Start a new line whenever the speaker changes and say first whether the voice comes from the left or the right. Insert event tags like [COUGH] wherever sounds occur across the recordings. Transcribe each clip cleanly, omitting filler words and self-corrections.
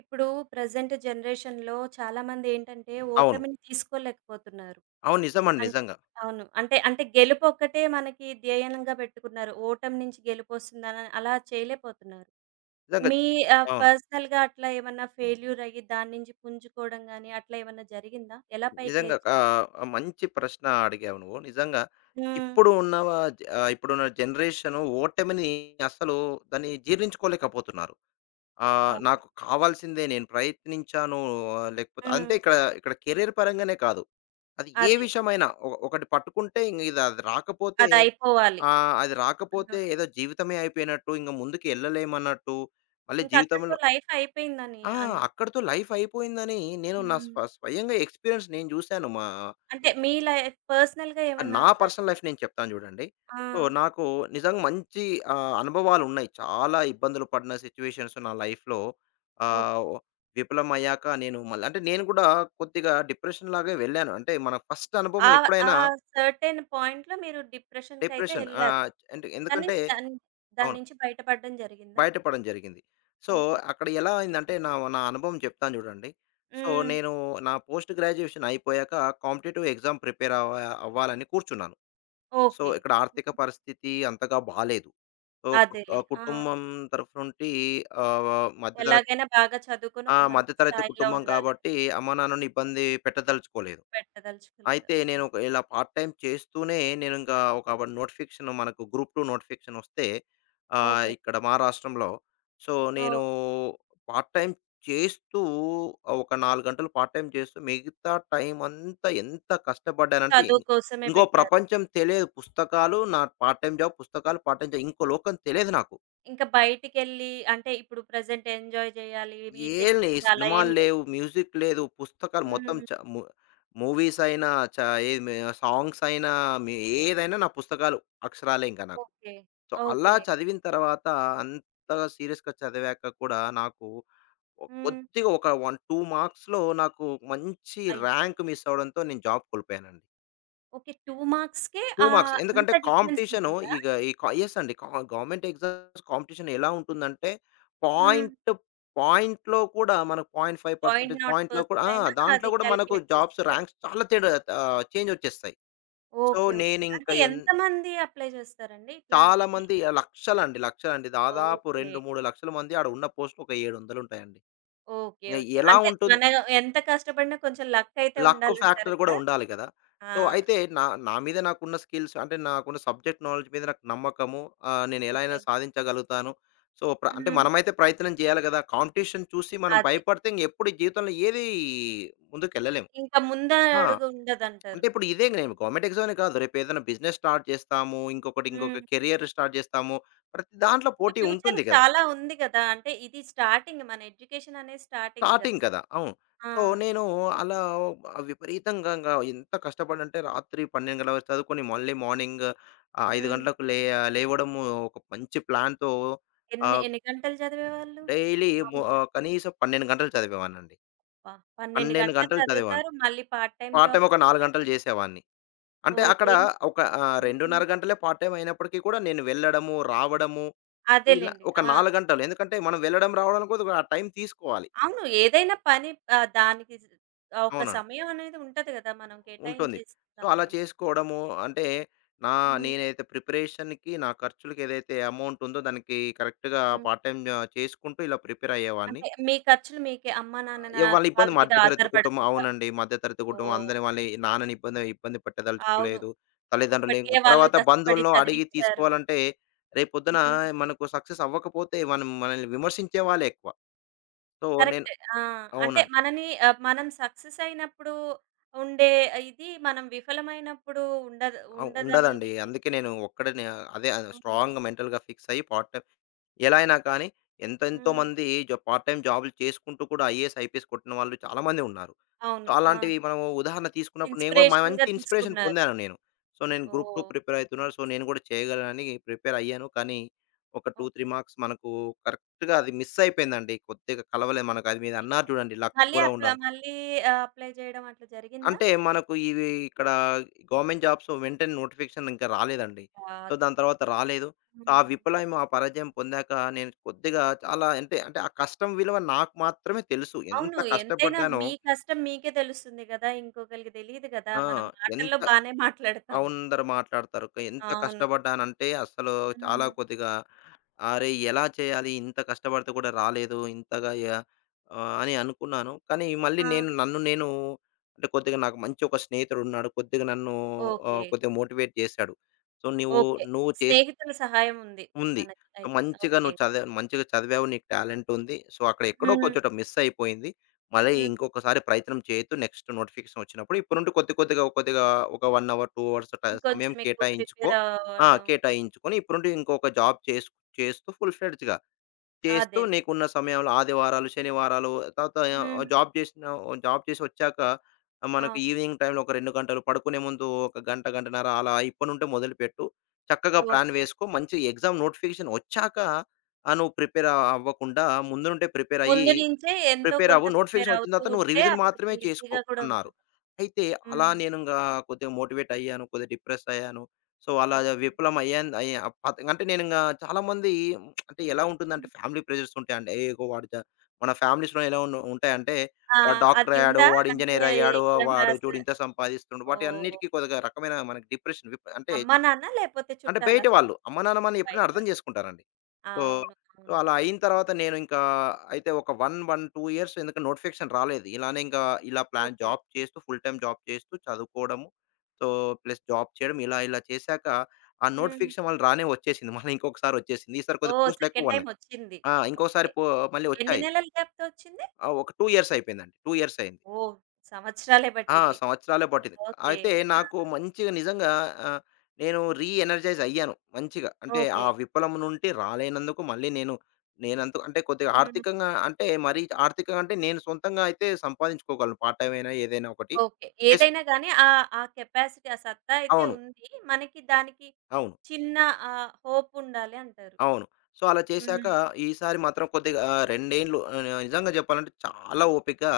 right: ఇప్పుడు ప్రెజెంట్ జనరేషన్‌లో చాలామంది ఏంటంటే
left: అవును.
right: ఓటమిని తీసుకోలేకపోతున్నారు.
left: అవును. నిజమండి.
right: అన్
left: నిజంగా.
right: అవును. అంటే గెలుపొక్కటే మనకి ధ్యేయంగా పెట్టుకున్నారు. ఓటమి నుంచి గెలుపొస్తుందని అలా చేయలేకపోతున్నారు.
left: నిజంగా.
right: మీ
left: అవును.
right: పర్సనల్‌గా అట్లా ఏమన్నా ఫెయిల్యూర్ అయ్యి దాని నుంచి పుంజుకోవడం గాని అట్లా ఏమన్నా జరిగిందా? ఎలా పైకి
left: నిజంగా
right: లేచారు?
left: మంచి ప్రశ్న అడిగావు నువ్వు. నిజంగా
right: హ్మ్.
left: ఇప్పుడు ఉన్న వ ఇప్పుడున్న జనరేషను ఓటమిని అసలు దాన్ని జీర్ణించుకోలేకపోతున్నారు.
right: అవును.
left: నాకు కావాల్సిందే నేను ప్రయత్నించాను లేకపోతే
right: హ్మ్.
left: అంటే ఇక్కడ ఇక్కడ కెరియర్ పరంగానే కాదు. అది ఏ
right: అదే.
left: విషయమైనా ఒకటి పట్టుకుంటే ఇంగ ఇది అది రాకపోతే
right: అదయిపోవాలి.
left: అది
right: ఆ!
left: రాకపోతే ఏదో జీవితమే అయిపోయినట్టు ఇంక ముందుకు ఎళ్ళలేమన్నట్టు మళ్ళీ
right: ఇంకా అక్కడితో
left: జీవితంలో
right: లైఫ్ అయిపోయిందని
left: ఆ!
right: అని.
left: అక్కడితో లైఫ్ అయిపోయిందని నేను నా
right: హ్మ్.
left: స్వ స్వయంగా ఎక్స్‌పీరియన్స్ నేను జూసాను.
right: అంటే మీ లైఫ్ పర్సనల్‌గా ఏమన్నా
left: నా పర్సనల్
right: అట్లాంటిది.
left: లైఫ్ నేను చెప్తాను జూడండి.
right: ఆ!
left: సో, నాకు నిజంగా మంచి అనుభవాలున్నాయి. చాలా ఇబ్బందులు పడిన సిట్యుయేషన్స్ నా లైఫ్‌లో ఆహ్,
right: ఓకే.
left: ఒ విఫలమయ్యాక నేను మళ్ళీ అంటే నేను గూడా కొద్దిగా డిప్రెషన్ లాగే వెళ్ళాను. అంటే మన ఫస్ట్ అనుభవం
right: ఆ ఆ
left: ఎప్పుడైనా
right: సర్టెన్ పాయింట్‌లో మీరు డిప్రెషన్‌కైతే
left: డిప్రెషన్.
right: ఎళ్లారు.
left: అంటే
right: దాని
left: ఎందుకంటే
right: నుంచి దాని దాని
left: అవును.
right: నుంచి బయటపడడం జరిగిందా?
left: బయటపడడం జరిగింది. So,
right: okay.
left: అక్కడ ఎలా అయిందంటే నా నా అనుభవం చెప్తాను చూడండి. సో,
right: హ్మ్.
left: నేను నా పోస్ట్ గ్రాడ్యుయేషన్ అయిపోయాక కాంపిటీటివ్ ఎగ్జామ్ ప్రిపేర్ అవ్వ అవ్వాలని కూర్చున్నాను. So,
right: okay.
left: ఇక్కడ ఆర్థిక
right: హ్మ్.
left: పరిస్థితి అంతగా బాలేదు. సో, కు
right: అదేలే.
left: ఆహ్,
right: ఆ!
left: కుటుంబం తరఫు నుండి మధ్య తరగతి
right: ఎలాగైనా బాగా చదువుకొని
left: ఆ!
right: ఒక
left: మధ్య
right: మంచి
left: తరగతి
right: స్థాయిలో
left: కుటుంబం
right: ఉండాలని.
left: కాబట్టి అమ్మానాన్నని ఇబ్బంది పెట్టదలుచుకోలేదు.
right: పెట్టదలుచుకోలేదు.
left: అయితే నేను
right: అవును.
left: ఒక ఇలా పార్ట్ టైమ్ చేస్తూనే నేను ఇంకా ఒక నోటిఫికేషన్ మనకు గ్రూప్ 2 నోటిఫికేషన్ వస్తే
right: ఓకే.
left: ఇక్కడ మా రాష్ట్రంలో. సో, నేను
right: ఓహ్!
left: పార్ట్ టైమ్ చేస్తూ ఒక 4 గంటలు పార్ట్ టైమ్ చేస్తూ మిగతా టైమ్ అంతా ఎంత
right: చదువు కోసమే
left: ఇంకో
right: పెట్టారు.
left: ప్రపంచం తెలియదు. పుస్తకాలు, నా పార్ట్ టైమ్ జాబ్, పుస్తకాలు, పార్ట్ టైమ్ జాబ్ ఇంకో లోకం తెలియదు నాకు.
right: ఇంకా బయటికెళ్ళి అంటే ఇప్పుడు ప్రెజెంట్ ఎంజాయ్ చేయాలి,
left: ఏం
right: వీకెండ్స్
left: లే
right: వస్తే అలా ఏం
left: సినిమాలు
right: లేదు.
left: లేవు. మ్యూజిక్ లేదు. పుస్తకాలు మొత్తం
right: హ్మ్.
left: చ ము మూవీస్ అయినా చ ఏది మే సాంగ్స్ అయినా మి ఏదైనా నా పుస్తకాలు అక్షరాలే ఇంక నాకు.
right: ఓకే.
left: సో, అలా
right: ఓకే.
left: చదివిన తర్వాత అంతగా సీరియస్‌గా చదివాక కూడా నాకు
right: హ్మ్.
left: కొద్దిగా ఒక 1, 2 మార్క్స్‌లో నాకు మంచి
right: అయ్యో!
left: ర్యాంక్ మిస్ అవ్వడంతో నేను జాబ్ కోల్పోయానండి.
right: ఓకే. 2 మార్క్స్‌కే
left: 2 మార్క్స్.
right: అంత
left: ఎందుకంటే
right: డిఫరెన్స్
left: కాంపిటీషను
right: ఉంటుందా?
left: ఇగ ఈ కా యెస్ అండి. గవర్నమెంట్ ఎగ్జామ్స్ కాంపిటీషన్ ఎలా ఉంటుందంటే
right: హ్మ్.
left: పాయింట్ పాయింట్‌లో కూడా మనకు 0.5
right: పాయింట్
left: పర్సెంటేజ్
right: నాట్
left: పాయింట్‌లో కూడా
right: పర్సెంట్
left: ఆ!
right: అయినా
left: దాంట్లో
right: అది
left: కూడా మనకు
right: కాలిక్యులేట్
left: జాబ్స్
right: చేస్తారు.
left: ర్యాంక్స్ చాలా తేడా చేంజ్ వచ్చేస్తాయి. So,
right: okay. ఓకే.
left: నేనింక
right: అంటే
left: ఎన్
right: ఎంతమంది అప్లై చేస్తారండి? ఇట్లా
left: చాలా
right: ఈ
left: మంది లక్షలండి, లక్షలండి. దాదాపు
right: ఓకే.
left: 2, 3 లక్షల మంది ఆడ ఉన్న పోస్టులు ఒక 700 ఉంటాయండి.
right: ఓకే.
left: ఇంగ
right: ఓకే.
left: ఎలా
right: అంటే
left: ఉంటుం
right: మన ఎంత కష్టపడినా కొంచెం లక్ అయితే
left: లక్
right: ఉండాలంటారు
left: ఫ్యాక్టర్ కూడా
right: కదా!
left: ఉండాలి కదా!
right: ఆ!
left: సో, అయితే నా నా మీద నాకున్న స్కిల్స్ అంటే నాకున్న సబ్జెక్ట్ నాలెడ్జ్ మీద నాకు నమ్మకము. నేను ఎలా అయినా
right: ఓకే.
left: సాధించగలుగుతాను. సో, అంటే
right: హ్మ్.
left: మనమైతే ప్రయత్నం చేయాలి కదా! కాంపిటీషన్ చూసి మనం
right: అదే.
left: భయపడితే ఇంగెప్పుడు జీవితంలో ఏది ముందుకెళ్ళలేము.
right: ఇంకా
left: ఆ!
right: ముందడుగు
left: అంటే
right: ఉండదంటారు.
left: ఇప్పుడు ఇదే
right: హ్మ్.
left: నేను గవర్నమెంట్ ఎగ్జామనే కాదు. రేపు ఏదైనా బిజినెస్ స్టార్ట్ చేస్తాము. ఇంకొకటి ఇంకొక
right: హ్మ్.
left: కెరియర్ స్టార్ట్ చేస్తాము. ప్రతి దాంట్లో
right: అంటే
left: పోటీ
right: ఫ్యూచర్
left: ఉంటుంది కదా!
right: చాలా ఉంది కదా! అంటే ఇది స్టార్టింగ్, మన ఎడ్యుకేషన్ అనేది స్టార్టింగ్ కదా!
left: స్టార్టింగ్ కదా! అవును.
right: ఆ!
left: సో, నేను అలా విపరీతంగా ఇంగా ఎంత కష్టపడంటే రాత్రి 12 గంటల వరకు చదువుకొని మళ్ళీ మార్నింగ్ 5
right: హ్మ్.
left: గంటలకు లే లేవడము ఒక మంచి ప్లాన్‌తో
right: ఎన్ని
left: ఆహ్,
right: ఎన్ని గంటలు చదివేవాళ్ళు?
left: డైలీ మొ
right: మామూలుగా?
left: ఆహ్, కనీసం 12 గంటలు చదివేవాడినండి.
right: అబ్బా! 12
left: 12
right: గంటలు
left: గంటలు చదివాను.
right: చదువుతారు. మళ్ళీ part time
left: part
right: job
left: time ఒక 4 గంటలు
right: చేసేవాళ్ళు.
left: చేసేవాడిని. అంటే అక్కడ
right: ఓకే.
left: ఒక
right: హ్మ్.
left: 2:30 గంటలే పార్ట్ టైమ్ అయినప్పటికీ కూడా నేను వెళ్ళడము, రావడము ఇలా
right: అదేలెండి.
left: ఒక
right: ఆ!
left: 4 గంటలు. ఎందుకంటే మనం వెళ్ళడం, రావడానికి కూడా ఆ టైం తీసుకోవాలి.
right: అవును. ఏదైనా పని ఆహ్, దానికి జ్ ఒక
left: అవునండి.
right: సమయం అనేది ఉంటది గదా! మనం
left: ఉంటుంది.
right: కేటాయించేసే
left: సో, అలా
right: సమయం.
left: చేసుకోవడము అంటే నా
right: హ్మ్.
left: నేనైతే ప్రిపరేషన్‌కి, నా ఖర్చులకి ఏదైతే అమౌంట్ ఉందో దానికి కరెక్ట్‌గా
right: హ్మ్.
left: పార్ట్ టైమ్ చేసుకుంటూ ఇలా ప్రిపేర్ అయ్యేవాడిని.
right: అంటే మీ ఖర్చులు మీకే, అమ్మా,
left: ఆహ్,
right: నాన్న
left: ఇగ వాళ్ళ
right: వాళ్ళ
left: ఇబ్బంది
right: మీద
left: మధ్యతరగతి కుటుంబం
right: ఆధారపడకుండా.
left: అవునండి. మధ్యతరగతి కుటుంబం
right: ఓహ్!
left: అందరి వాళ్ళని
right: నైస్.
left: నాన్నని ఇబ్బంది ఇబ్బంది
right: అవును.
left: పెట్టదలుచుకోలేదు. తల్లిదండ్రులు ఇంక
right: ఇప్పటికే వాళ్ళు
left: తర్వాత
right: కష్టపడి
left: బంధువులను అడిగి
right: చదివించారు.
left: తీసుకోవాలంటే రేపొద్దున
right: హ్మ్.
left: మనకు సక్సెస్ అవ్వకపోతే మనం మనల్ని విమర్శించే వాళ్ళే ఎక్కువ. సో, నేను
right: కరెక్టే. ఆ! అంటే
left: అవునండి.
right: మనని మనం సక్సెస్ అయినప్పుడు ఉండే ఇది మనం విఫలమైనప్పుడు ఉండదు ఉండదని
left: ఉండదండి.
right: మీకి.
left: అందుకే నేను ఒక్కడినే అదే
right: హ్మ్.
left: స్ట్రాంగ్‌గా మెంటల్‌గా ఫిక్స్ అయ్యి పార్ట్ టైమ్ ఎలా అయినా కానీ ఎంతెంతో
right: హ్మ్.
left: మంది పార్ట్ టైమ్ జాబ్‌లు చేసుకుంటూ కూడా ఐఏఎస్, ఐపీఎస్ కొట్టిన వాళ్ళు చాలా మంది ఉన్నారు. సో,
right: అవును. ఆ!
left: అలాంటివి మనము ఉదాహరణ తీసుకున్నప్పుడు నేను కూడా మంచి
right: ఇన్‌స్పిరేషన్‌గా
left: ఇన్‌స్పిరేషన్
right: తీసుకున్నారు.
left: పొందాను నేను. సో, నేను గ్రూప్ 2
right: ఓహ్!
left: ప్రిపేర్ అయితున్నాను. So,
right: nice.
left: నేను కూడా చేయగలనని ప్రిపేర్ అయ్యాను. కానీ ఒక 2, 3
right: ఓకే.
left: మార్క్స్ మనకు కరెక్ట్‌గా అది మిస్ అయిపోయిందండి. కొద్దిగా కలవలేదు మనకు అది మీరు అన్నారు
right: అయ్యో!
left: చూడండి లక్
right: మళ్ళీ
left: కూడా
right: అప్ల
left: ఉండాలి.
right: మళ్ళీ ఆహ్, అప్లై చేయడం అట్లా జరిగిందా?
left: అంటే మనకు ఇవి ఇక్కడ గవర్నమెంట్ జాబ్స్ వెంటనే నోటిఫికేషన్ ఇంకా రాలేదండి. సో,
right: కాదు.
left: దాని తర్వాత రాలేదు. ఆ
right: హ్మ్.
left: విఫలయం, ఆ పరాజయం పొందాక నేను కొద్దిగా చాలా అంటే ఆ కష్టం విలువ నాకు మాత్రమే తెలుసు. ఎంత
right: అవును. ఎంతైనా
left: కష్టపడ్డానో
right: మీ కష్టం మీకే తెలుస్తుంది గదా! ఇంకొకళ్ళకి తెలీదు గదా!
left: ఆ!
right: మనం
left: ఎంత
right: మాటల్లో బానే మాట్లాడతాం.
left: అందరూ మాట్లాడతారు. ఎంత
right: అవును.
left: కష్టపడ్డానంటే అస్సలు చాలా
right: హ్మ్.
left: కొద్దిగా అరే! ఎలా చేయాలి? ఇంత కష్టపడితే కూడా రాలేదు. ఇంతగా య అని అనుకున్నాను. కానీ మళ్ళీ
right: ఆ!
left: నేను నన్ను నేను అంటే కొద్దిగా నాకు మంచి ఒక స్నేహితుడున్నాడు. కొద్దిగా నన్ను
right: ఓకే.
left: కొద్దిగా మోటివేట్ చేశాడు. సో, "నువ్వు
right: ఓకే.
left: నువ్వు చేస్""
right: స్నేహితుల సహాయం ఉంది
left: ఉంది.
right: మనకి
left: సో,
right: అయితే.
left: మంచిగా
right: ఓకే.
left: నువ్వు చదివా మంచిగా చదివావు. నీకు టాలెంట్ ఉంది. సో, అక్కడ ఎక్కడో ఒక
right: హ్మ్.
left: చోట మిస్ అయిపోయింది. మళ్ళీ
right: హ్మ్.
left: ఇంకొకసారి ప్రయత్నం చేయొద్దు. నెక్స్ట్ నోటిఫికేషన్ వచ్చినప్పుడు ఇప్పటి నుండి కొద్దిగా ఒక 1 అవర్, 2 అవర్స్ ట సమయం
right: ఇంకొంచెం ఎక్కువ
left: కేటాయించుకో.
right: ప్రిపేర్
left: ఆ!
right: అవ్వడం.
left: కేటాయించుకొని ఇప్పటి నుండి ఇంకొక జాబ్ చేసు చేస్తూ ఫుల్ ఫ్లెడ్జ్‌గా. చేస్తూ
right: అదేలే.
left: నీకున్న సమయంలో ఆదివారాలు, శనివారాలు తర్వాత
right: హ్మ్.
left: జాబ్ చేసొచ్చాక మనకు
right: ఆ!
left: ఈవినింగ్ టైమ్‌లో ఒక 2 గంటలు పడుకునే ముందు ఒక గంట, గంటన్నర అలా ఇప్పటినుంటే మొదలుపెట్టు. చక్కగా ప్లాన్
right: ఓకే.
left: వేసుకో. మంచి ఎగ్జామ్ నోటిఫికేషన్ వచ్చాక నువ్వు ప్రిపేర్ అవ్వకుండా ముందు నుండే ప్రిపేర్ అయ్యి
right: ముందు నుంచే ఎంతో
left: ప్రిపేర్
right: కొంత
left: అవ్వు.
right: ప్రిపేర్
left: నోటిఫికేషన్ వచ్చిన
right: అవుతూ
left: తర్వాత నువ్వు
right: ఉంటే
left: రివిజన్
right: అప్పటికి
left: మాత్రమే చేసుకో
right: ఈజీగా కూడా
left: అన్నారు.
right: ఉంటుంది.
left: అయితే అలా
right: హ్మ్.
left: నేను ఇంగా కొద్దిగా మోటివేట్ అయ్యాను. కొద్దిగా డిప్రెస్ అయ్యాను. సో, అలా
right: ఓకే.
left: విఫలం అయ్యాను. అయ్యా పత్ అంటే నేను ఇంగా చాలామంది [TSK] అంటే ఎలా ఉంటుందంటే
right: హ్మ్.
left: ఫ్యామిలీ ప్రెషర్స్ ఉంటాయండి. "ఏగో వాడు జ" మన ఫ్యామిలీస్‌లో ఎలా ఉంటాయంటే
right: ఆ!
left: వాడు డాక్టర్
right: అది
left: అయ్యాడు.
right: ఉందా?
left: వాడు
right: అంటే
left: ఇంజినీర్ అయ్యాడు.
right: ఎగ్జామ్
left: వాడు
right: రాసే.
left: చూడు ఇంత సంపాదిస్తుండు. వాటి
right: ఓహ్!
left: అన్నిటికి కొద్దిగా రకమైన మనకి డిప్రెషన్ అంటే
right: అమ్మా, నాన్న లేపోతే
left: అంటే
right: చుట్టాలా?
left: బయట వాళ్ళు అమ్మ, నాన్న మనల్ని ఎప్పుడైనా
right: బయట
left: అర్థం
right: వాళ్ళు.
left: చేసుకుంటారండి. సో,
right: అవును.
left: సో,
right: అవును.
left: అలా అయిన తర్వాత నేను ఇంకా అయితే ఒక 2 ఇయర్స్ ఎందుకంటే నోటిఫికేషన్ రాలేదు. ఇలానే ఇంకా ఇలా ప్లాన్
right: ఓకే.
left: జాబ్ చేస్తూ ఫుల్ టైమ్ జాబ్ చేస్తూ చదువుకోవడము. సో, ప్లస్ జాబ్ చేయడం ఇలా ఇలా చేశాక ఆ
right: హ్మ్.
left: నోటిఫికేషన్ మళ్ళీ రానే వచ్చేసింది. మళ్ళీ ఇంకొకసారి వచ్చేసింది. ఈసారి కొద్దిగా
right: ఓహ్!
left: పోస్ట్‌లు
right: సెకండ్
left: ఎక్కువ
right: టైమ్
left: ఉన్నాయి.
right: వచ్చింది.
left: ఆ! ఇంకోసారి
right: ఓకే.
left: పో మళ్ళీ
right: ఎన్ని
left: వచ్చాయి.
right: నెలల గ్యాప్‌తో వచ్చింది?
left: ఒక 2 ఇయర్స్ అయిపోయిందండి. 2 ఇయర్స్ అయింది.
right: ఓహ్! సంవత్సరాలే
left: ఆ!
right: పట్టింది.
left: సంవత్సరాలే పట్టింది.
right: ఓకే.
left: అయితే
right: ఆ!
left: నాకు మంచిగా నిజంగా ఆహ్, నేను రీ ఎనర్జైజ్ అయ్యాను మంచిగా. అంటే ఆ
right: ఓకే.
left: విప్లవం నుండి రాలేనందుకు మళ్ళీ నేను అంటే కొద్దిగా
right: హ్మ్.
left: ఆర్థికంగా అంటే మరీ ఆర్థికంగా అంటే నేను సొంతంగా అయితే సంపాదించుకోగలను. పార్ట్ టైమ్ అయినా ఏదైనా ఒకటి
right: ఓకే.
left: చేసు
right: ఏదైనా గాని ఆ ఆ కెపాసిటీ, ఆ సత్తా అయితే
left: అవును.
right: ఉంది. మనకి దానికి
left: అవును.
right: చిన్న హోప్ ఉండాలి అంటారు.
left: అవును. సో, అలా చేశాక
right: హ్మ్.
left: ఈసారి మాత్రం కొద్దిగా 2 ఏండ్లు ఆహ్, ని నిజంగా చెప్పాలంటే చాలా ఓపికగా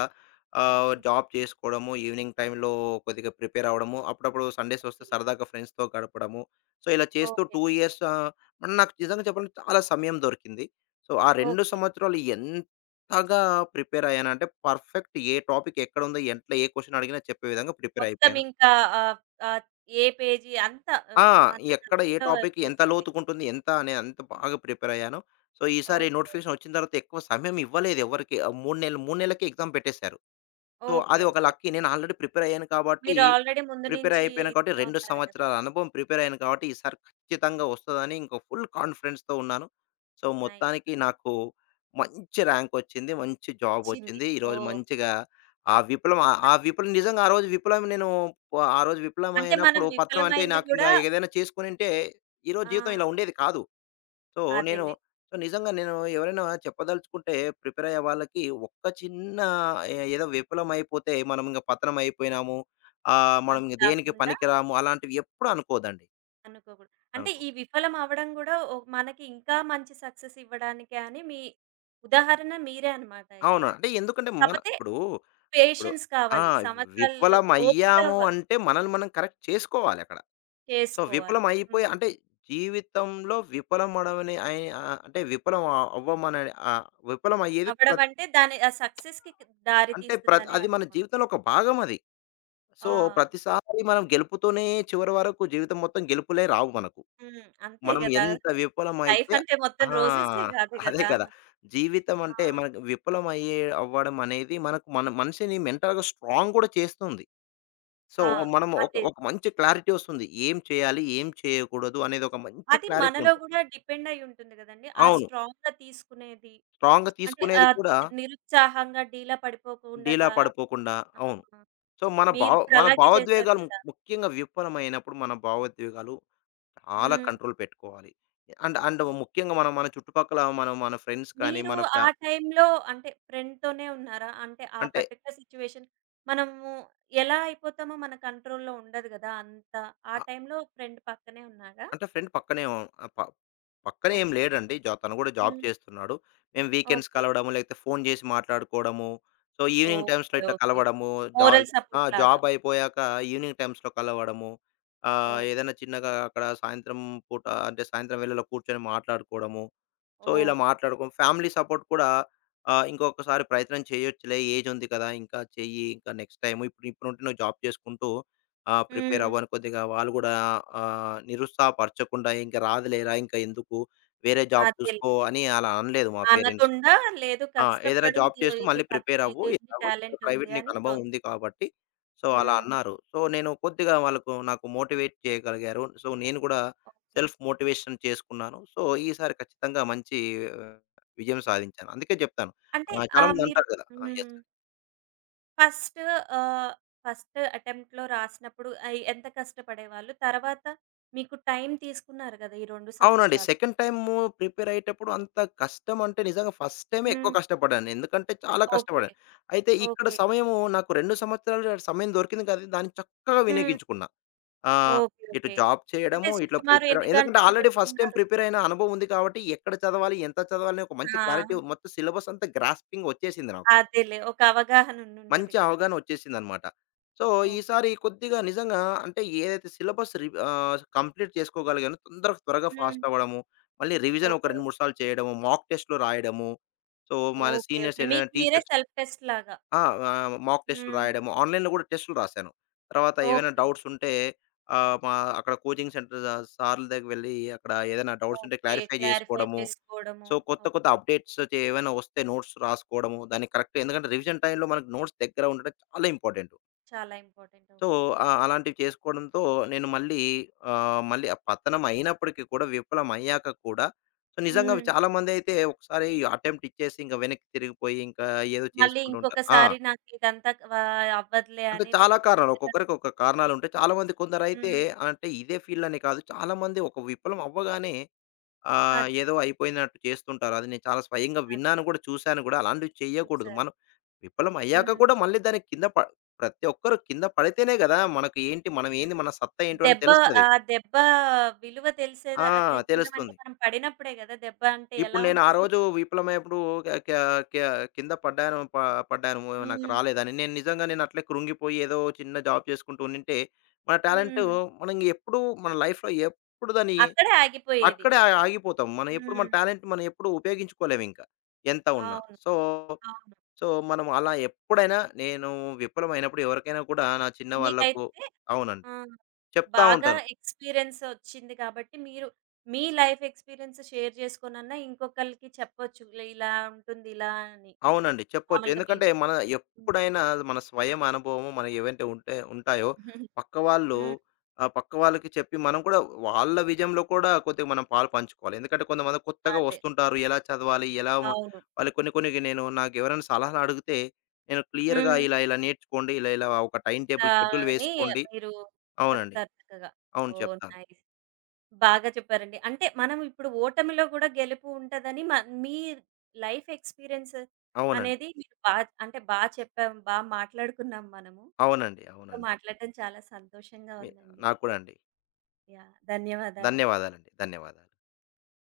right: హ్మ్.
left: జాబ్ చేసుకోవడము, ఈవినింగ్ టైమ్‌లో కొద్దిగా ప్రిపేర్ అవ్వడము, అప్పుడప్పుడు సండేస్ వస్తే
right: ఓకే.
left: సరదాగా ఫ్రెండ్స్‌తో గడపడము. సో, ఇలా చేస్తూ
right: ఓకే.
left: 2 ఇయర్స్ మరి నాకు నిజంగా చెప్పాలంటే చాలా సమయం దొరికింది. సో, ఆ 2
right: ఓకే.
left: సంవత్సరాలు ఎంతగా ప్రిపేర్ అయ్యానంటే పర్ఫెక్ట్ ఏ టాపిక్ ఎక్కడుందో, ఎట్లా ఏ క్వెషన్ అడిగినా చెప్పే విధంగా ప్రిపేర్
right: మొత్తం
left: అయిపోయాను.
right: ఇంకా ఆహ్, ఆహ్, ఏ పేజీ అంతా
left: ఆ!
right: మన
left: ఎక్కడ ఏ
right: ఇదిలో
left: టాపిక్ ఎంత
right: వచ్చేసింది.
left: లోతుగుంటుంది, ఎంత అనే అంత బాగా ప్రిపేర్ అయ్యాను. సో, ఈసారి
right: ఓకే.
left: నోటిఫికేషన్ వచ్చిన తర్వాత ఎక్కువ సమయం ఇవ్వలేదు ఎవరికీ. 3 నెలలకే ఎగ్జామ్ పెట్టేసారు. So,
right: okay.
left: అది ఒక
right: ఓకే.
left: లక్కీ. నేను ఆల్రెడీ ప్రిపేర్ అయ్యాను కాబట్టి,
right: మీరు ఆల్రెడీ ముందు
left: ప్రిపేర్
right: నుంచి
left: అయిపోయాను కాబట్టి
right: ఇదిలో
left: 2
right: ఉన్నారు కదా!
left: సంవత్సరాల అనుభవం ప్రిపేర్ అయ్యాను కాబట్టి, ఈసారి ఖచ్చితంగా వస్తదని ఇంక ఫుల్ కాన్ఫిడెన్స్‌తో ఉన్నాను. So,
right: nice.
left: మొత్తానికి
right: ఆ!
left: నాకు మంచి ర్యాంక్ వచ్చింది. మంచి జాబ్
right: వచ్చింది.
left: వచ్చింది. ఈరోజు
right: ఓహ్!
left: మంచిగా ఆ విప్లవం ఆ ఆ
right: మంచి.
left: విప్లవం నిజంగా ఆ రోజు విప్లవం నేను ఆ రోజు విప్లవం
right: అంటే మనం
left: అయినప్పుడు పత్రం అంటే
right: విఫలమైంది
left: నాకు ఇంగా
right: గూడా.
left: ఏదైనా చేసుకొనుంటే, ఈరోజు
right: ఆ!
left: జీవితం ఇలా ఉండేది కాదు. సో, నేను
right: అదేలే.
left: సో, నిజంగా నేను ఎవరైనా చెప్పదలుచుకుంటే ప్రిపేర్ అయ్యే వాళ్ళకి ఒక్క చిన్న ఏదో విఫలమైపోతే మనం ఇంక పతనం అయిపోయినాము. మనం
right: అది
left: ఇంక దేనికి
right: కాకుండా
left: పనికిరాము అలాంటివి ఎప్పుడు అనుకోవద్దండి.
right: అనుకోకూడదు. అంటే
left: అనుకో
right: ఈ విఫలం అవ్వడం గూడా ఓ మనకి ఇంకా మంచి సక్సెస్ ఇవ్వడానికే అని మీ ఉదాహరణ మీరే అన్నమాట అయితే.
left: అవును. అంటే ఎందుకంటే మన
right: కాపోతే
left: ఇప్పుడు ఇప్పుడు
right: పేషెన్స్
left: ఆ!
right: కావాలి. సంవత్సరాలు ఓపిక
left: విఫలమయ్యాము అంటే మనల్ని మనం కరెక్ట్ చేసుకోవాలి అక్కడ. సో, విఫలం
right: చేసుకోవాలి. హ్మ్.
left: అయిపోయి అంటే జీవితంలో విఫలమడమని అయి ఆహ్, అంటే విఫలం అవ్వమని ఆహ్, విఫలం అయ్యేది ప్ర
right: అవ్వడం అంటే దాని ఆ సక్సెస్‌కి దారి
left: అంటే ప్ర
right: తీస్తుందనే
left: అది మన
right: అర్థం
left: జీవితంలో
right: అవుతుంది.
left: ఒక భాగం అది. సో,
right: ఆ!
left: ప్రతిసారి మనం గెలుపుతోనే చివరి వరకు జీవితం మొత్తం గెలుపులే రావు మనకు.
right: హ్మ్. అంతే
left: మనం
right: గదా!
left: ఎంత
right: లైఫ్
left: విఫలమైతే
right: అంటే మొత్తం
left: ఆ!
right: రోజెసే గాదు
left: అదే
right: గదా!
left: కదా! జీవితం
right: ఆ!
left: అంటే మనకు విఫలమయ్యే అవ్వడం అనేది మనకు మన మనిషిని మెంటల్‌గా స్ట్రాంగ్ కూడా చేస్తుంది. సో,
right: ఆ!
left: మనం ఒక
right: అదే.
left: ఒక మంచి క్లారిటీ వస్తుంది. ఏం చేయాలి? ఏం చేయకూడదు? అనేది ఒక మంచి
right: అది
left: క్లారిటీ
right: మనలో
left: ఉంటుంది.
right: గూడా డిపెండ్ అయ్యి ఉంటుంది గదండీ. ఆ
left: అవును.
right: స్ట్రాంగ్‌గా తీసుకునేది.
left: స్ట్రాంగ్‌గా
right: అంటే
left: తీసుకునేది కూడా
right: నిరుత్సాహంగా డీలా పడిపోకుండా
left: డీలా పడిపోకుండా అవును.
right: ఆహా!
left: సో,
right: మీరిప్పుడు
left: మన
right: అలాగే చేశారు
left: భావోద్వేగాలు
right: కదా!
left: ముఖ్యంగా విఫలమైనప్పుడు మన భావోద్వేగాలు చాలా
right: హ్మ్.
left: కంట్రోల్ పెట్టుకోవాలి. అండ్ అండ్
right: అవ్
left: ముఖ్యంగా మనం మన చుట్టుపక్కల మనం మన ఫ్రెండ్స్ కానీ,
right: మీరు
left: మన ఫ్యా
right: ఆ టైంలో అంటే ఫ్రెండ్‌తోనే ఉన్నారా? అంటే ఆ
left: అంటే
right: పర్టిక్యులర్ సిట్యుయేషన్. మనము ఎలా అయిపోతామో మన కంట్రోల్‌లో ఉండదు గదా! అంతా. ఆ
left: ఆహ్,
right: టైంలో ఫ్రెండ్ పక్కనే ఉన్నారా?
left: అంటే ఫ్రెండ్ పక్కనే ఆహ్, ప పక్కనే ఏం
right: ఓకే.
left: లేడండి. తను కూడా జాబ్
right: హ్మ్.
left: చేస్తున్నాడు. మేము వీకెండ్స్
right: ఓకే.
left: కలవడము, లేకపోతే ఫోన్ చేసి మాట్లాడుకోవడము. సో, ఈవినింగ్ టైమ్స్‌లో
right: ఓకే.
left: ఇట్లా
right: ఓకే.
left: కలవడము. జా
right: మోరల్
left: ఆ!
right: సపోర్ట్ లాగా.
left: జాబ్ అయిపోయాక ఈవినింగ్ టైమ్స్‌లో కలవడము.
right: ఓహ్!
left: ఏదైనా చిన్నగా అక్కడ సాయంత్రం పూట అంటే సాయంత్రం వేళలో కూర్చొని మాట్లాడుకోవడము. సో, ఇలా
right: ఓకే.
left: మాట్లాడుకోం. ఫ్యామిలీ సపోర్ట్ కూడా ఇంకొకసారి ప్రయత్నం చేయొచ్చులే ఏజ్ ఉంది కదా! ఇంకా చెయ్యి. ఇంకా నెక్స్ట్ టైము ఇప్పుడుంటే నువ్వు జాబ్ చేసుకుంటూ ప్రిపేర్
right: హ్మ్.
left: అవ్వని కొద్దిగా వాళ్ళు గూడా నిరుత్సాహపరచకుండా ఇంక రాదులేరా! ఇంక ఎందుకు వేరే జాబ్
right: అదేలే.
left: చూసుకో అని అలా అనలేదు మా పేరెంట్స్.
right: అనకుండా లేదు,
left: ఆ! ఏదైనా
right: కష్టపడు
left: జాబ్
right: నువ్వు,
left: చేస్తూ
right: నీకు
left: మళ్ళీ ప్రిపేర్ అవ్వు.
right: ఇది ఉంది,
left: ఎలాగో ఇక్కడ
right: టాలెంట్
left: ప్రైవేట్
right: ఉంది
left: నీకు
right: అని
left: అనుభవం
right: ప్రోత్స.
left: ఉంది కాబట్టి, సో, అలా
right: హ్మ్.
left: అన్నారు. సో, నేను కొద్దిగా
right: ఓకే.
left: వాళ్ళకు నాకు మోటివేట్ చేయగలిగారు. సో, నేను కూడా
right: ఓకే.
left: సెల్ఫ్ మోటివేషన్ చేసుకున్నాను. సో, ఈసారి ఖచ్చితంగా మంచి ఆహ్, విజయం
right: హ్మ్.
left: సాధించాను. అందుకే చెప్తాను.
right: అంటే
left: చాలామంది
right: మీరు
left: అంటారు కదా! ఆ!
right: Hmm.
left: Yes.
right: First ah, first అటెంప్ట్‌లో రాసినప్పుడు ఎంత కష్టపడేవాళ్ళు? తర్వాత మీకు టైం తీసుకున్నారు గదా! ఈ 2
left: అవునండి.
right: సంవత్సరాలు.
left: సెకండ్ టైము ప్రిపేర్ అయ్యేటప్పుడు అంత కష్టం అంటే నిజంగా ఫస్ట్ టైమే ఎక్కువ
right: హ్మ్.
left: కష్టపడ్డాను. ఎందుకంటే చాలా
right: ఓకే.
left: కష్టపడాను. అయితే ఇక్కడ
right: ఓకే.
left: సమయము నాకు 2 సంవత్సరాలు సమయం దొరికింది కదా! దాన్ని చక్కగా
right: హ్మ్.
left: వినియోగించుకున్నాను. ఆహ్,
right: ఓకే.
left: ఇటు
right: ఓకే.
left: జాబ్
right: అంటే
left: చేయడము, ఇట్లా
right: సుమారు
left: ప్రిపేర్
right: ఎన్ని
left: ఎందుకంటే
right: గంటలు
left: ఆల్రెడీ ఫస్ట్ టైమ్
right: పెట్టుకున్నారు?
left: ప్రిపేర్ అయిన అనుభవం ఉంది కాబట్టి, ఎక్కడ చదవాలి, ఎంత చదవాలి అనే ఒక మంచి
right: ఆ!
left: క్లారిటీ మొత్తం సిలబస్ అంతా గ్రాస్పింగ్ వచ్చేసింది నాకు.
right: అదేలే. ఒక అవగాహన ఉండుంటది
left: మంచి
right: గదా!
left: అవగాహన వచ్చేసిందనమాట. So,
right: okay.
left: ఈసారి కొద్దిగా నిజంగా అంటే ఏదైతే సిలబస్ కంప్లీట్ చేసుకోగలిగానో తొందరగా త్వరగా
right: హ్మ్.
left: ఫాస్ట్ అవ్వడము, మళ్ళీ రివిజన్ ఒక
right: ఓకే.
left: 2, 3 సార్లు చేయడము, మాక్ టెస్ట్‌లు రాయడము. సో, మన
right: ఓకే.
left: Seniors
right: okay.
left: ఏదైనా
right: మీకు మీరే
left: టీచర్స్
right: సెల్ఫ్ టెస్ట్ లాగా.
left: ఆ! మాక్ టెస్ట్‌లు
right: హ్మ్.
left: రాయడము. ఆన్‌లైన్‌లో కూడా టెస్ట్‌లు రాశాను. తర్వాత ఏవైనా
right: ఓకే.
left: డౌట్స్ ఉంటే ఆహ్, మా అక్కడ కోచింగ్ సెంటర్ సార్‌ల దగ్గరికి వెళ్లి అక్కడ ఏదైనా డౌట్స్ ఉంటే
right: ఓకే.
left: క్లారిఫై
right: క్లారిఫై
left: చేసుకోవడము.
right: చేసుకోవడము.
left: సో, కొత్త కొత్త
right: ఓకే.
left: అప్‌డేట్స్ ఏవైనా వస్తే నోట్స్ రాసుకోవడము. దాన్ని కరెక్ట్ ఎందుకంటే రివిజన్ టైమ్‌లో మనకు నోట్స్ దగ్గర ఉండడం చాలా ఇంపార్టెంటు.
right: చాలా ఇంపార్టెంట్.
left: So,
right: okay.
left: అలాంటివి చేసుకోవడంతో నేను మళ్ళీ మళ్ళీ ఆ పతనం అయినప్పటికీ కూడా విఫలం అయ్యాక కూడా సో, నిజంగా అవి
right: హ్మ్.
left: చాలామందైతే ఒకసారి అటెంప్ట్ ఇచ్చేసి ఇంక వెనక్కి తిరిగిపోయి ఇంకా ఏదో
right: మళ్ళీ
left: చేసుకుంటూ ఉంటారు. ఆ!
right: ఇంకొకసారి నాకిదంతా క వ అవ్వదులే
left: అంటే
right: అని
left: చాలా
right: వెనక్కి
left: కారణాలు.
right: వెనక.
left: ఒక్కొక్కరికి ఒక్కొక్క కారణాలుంటాయి. చాలామంది కొందరైతే
right: హ్మ్.
left: అంటే ఇదే ఫీల్డని కాదు. చాలామంది ఒక విప్లవం అవ్వగానే
right: అది.
left: ఏదో అయిపోయినట్టు చేస్తుంటారు. అది నేను చాలా స్వయంగా
right: అది.
left: విన్నాను గూడా, చూసాను గూడా. అలాంటివి చేయకూడదు.
right: చూసారు.
left: మనం విఫలం అయ్యాక
right: హ్మ్.
left: కూడా మళ్ళీ దానికి కింద ప ప్రతి ఒక్కరు కింద పడితేనే గదా! మనకు ఏంటి, మనం ఏంది, మన సత్తా ఏంటో అని
right: దెబ్బ
left: తెలుస్తది.
right: ఆ దెబ్బ విలువ
left: ఆ!
right: తెలిసేదా తెలియడం అంటే
left: తెలుస్తుంది.
right: మనం పడినప్పుడే గదా! దెబ్బ అంటే
left: ఇప్పుడు
right: ఎలా
left: నేను ఆ
right: ఉంటదని.
left: రోజు విఫలమైనప్పుడు క క క కింద పడ్డాను ప పడ్డాను. నాకు
right: హ్మ్.
left: రాలేదని. నేను నిజంగా నేను అట్లే కృంగిపోయి ఏదో చిన్న జాబ్ చేసుకుంటూ ఉండింటే, మన టాలెంట్
right: హ్మ్.
left: మనం ఎప్పుడూ మన లైఫ్‌లో ఎప్పుడు దాన్ని
right: అక్కడే ఆగిపోయేది.
left: అక్కడే ఆగిపోతాం. మనం ఎప్పుడు
right: హ్మ్.
left: మన టాలెంట్ మనం ఎప్పుడు ఉపయోగించుకోలేమింక. ఎంత ఉన్నా.
right: అవును.
left: సో,
right: అవును.
left: సో మనం అలా ఎప్పుడైనా నేను విఫలమైనప్పుడు ఎవరికైనా కూడా నా చిన్న వాళ్ళకు
right: మీకైతే
left: అవునండి.
right: ఆ!
left: చెప్తా
right: బాగా
left: ఉంటాను.
right: ఎక్స్‌పీరియన్స్ ఒచ్చింది కాబట్టి, మీరు మీ లైఫ్ ఎక్స్‌పీరియన్స్ షేర్ జేసుకోనన్నా ఇంకొకళ్ళకి చెప్పొచ్చు. ఇలా ఇలా ఉంటుంది ఇలా అని.
left: అవునండి. చెప్పొచ్చు.
right: మామూలుగా మీ
left: ఎందుకంటే, మన
right: హ్మ్.
left: ఎప్పుడైనా మన స్వయం అనుభవము మనం ఏవైతే ఉంటే ఉంటాయో, పక్కవాళ్ళు
right: హ్మ్.
left: పక్క వాళ్ళకి చెప్పి మనం కూడా వాళ్ళ విజయంలో కూడా కొద్దిగా మనం పాలు పంచుకోవాలి. ఎందుకంటే, కొంతమంది కొత్తగా
right: అదే.
left: వస్తుంటారు. ఎలా చదవాలి? ఎలా మ
right: అవును.
left: వాళ్ళు కొన్ని కొన్ని నేను నాకెవరైనా సలహాలు అడిగితే, నేను క్లియర్‌గా
right: హ్మ్.
left: ఇలా ఇలా నేర్చుకోండి. ఇలా ఇలా ఒక టైమ్
right: ఇలా
left: టేబుల్ షెడ్యూల్
right: అని
left: వేసుకోండి.
right: మీరు
left: అవునండి.
right: చెప్తారు చక్కగా.
left: అవును
right: ఓహ్!
left: చెప్తాను.
right: నైస్. బాగా చెప్పారండి. అంటే మనం ఇప్పుడు ఓటమిలో కూడా గెలుపు ఉంటదని మ మీ లైఫ్ ఎక్స్‌పీరియన్స్
left: అవునండి.
right: అనేది మీరు బా, అంటే బా చెప్పాం, బా మాట్లాడుకున్నాం మనము.
left: అవునండి.
right: మీతో
left: అవునండి.
right: మాట్లాడడం చాలా సంతోషంగా
left: మీ
right: ఉందండి.
left: నాకు కూడా అండి.
right: యాహ్! ధన్యవాదాలు.
left: ధన్యవాదాలండి. ధన్యవాదాలు.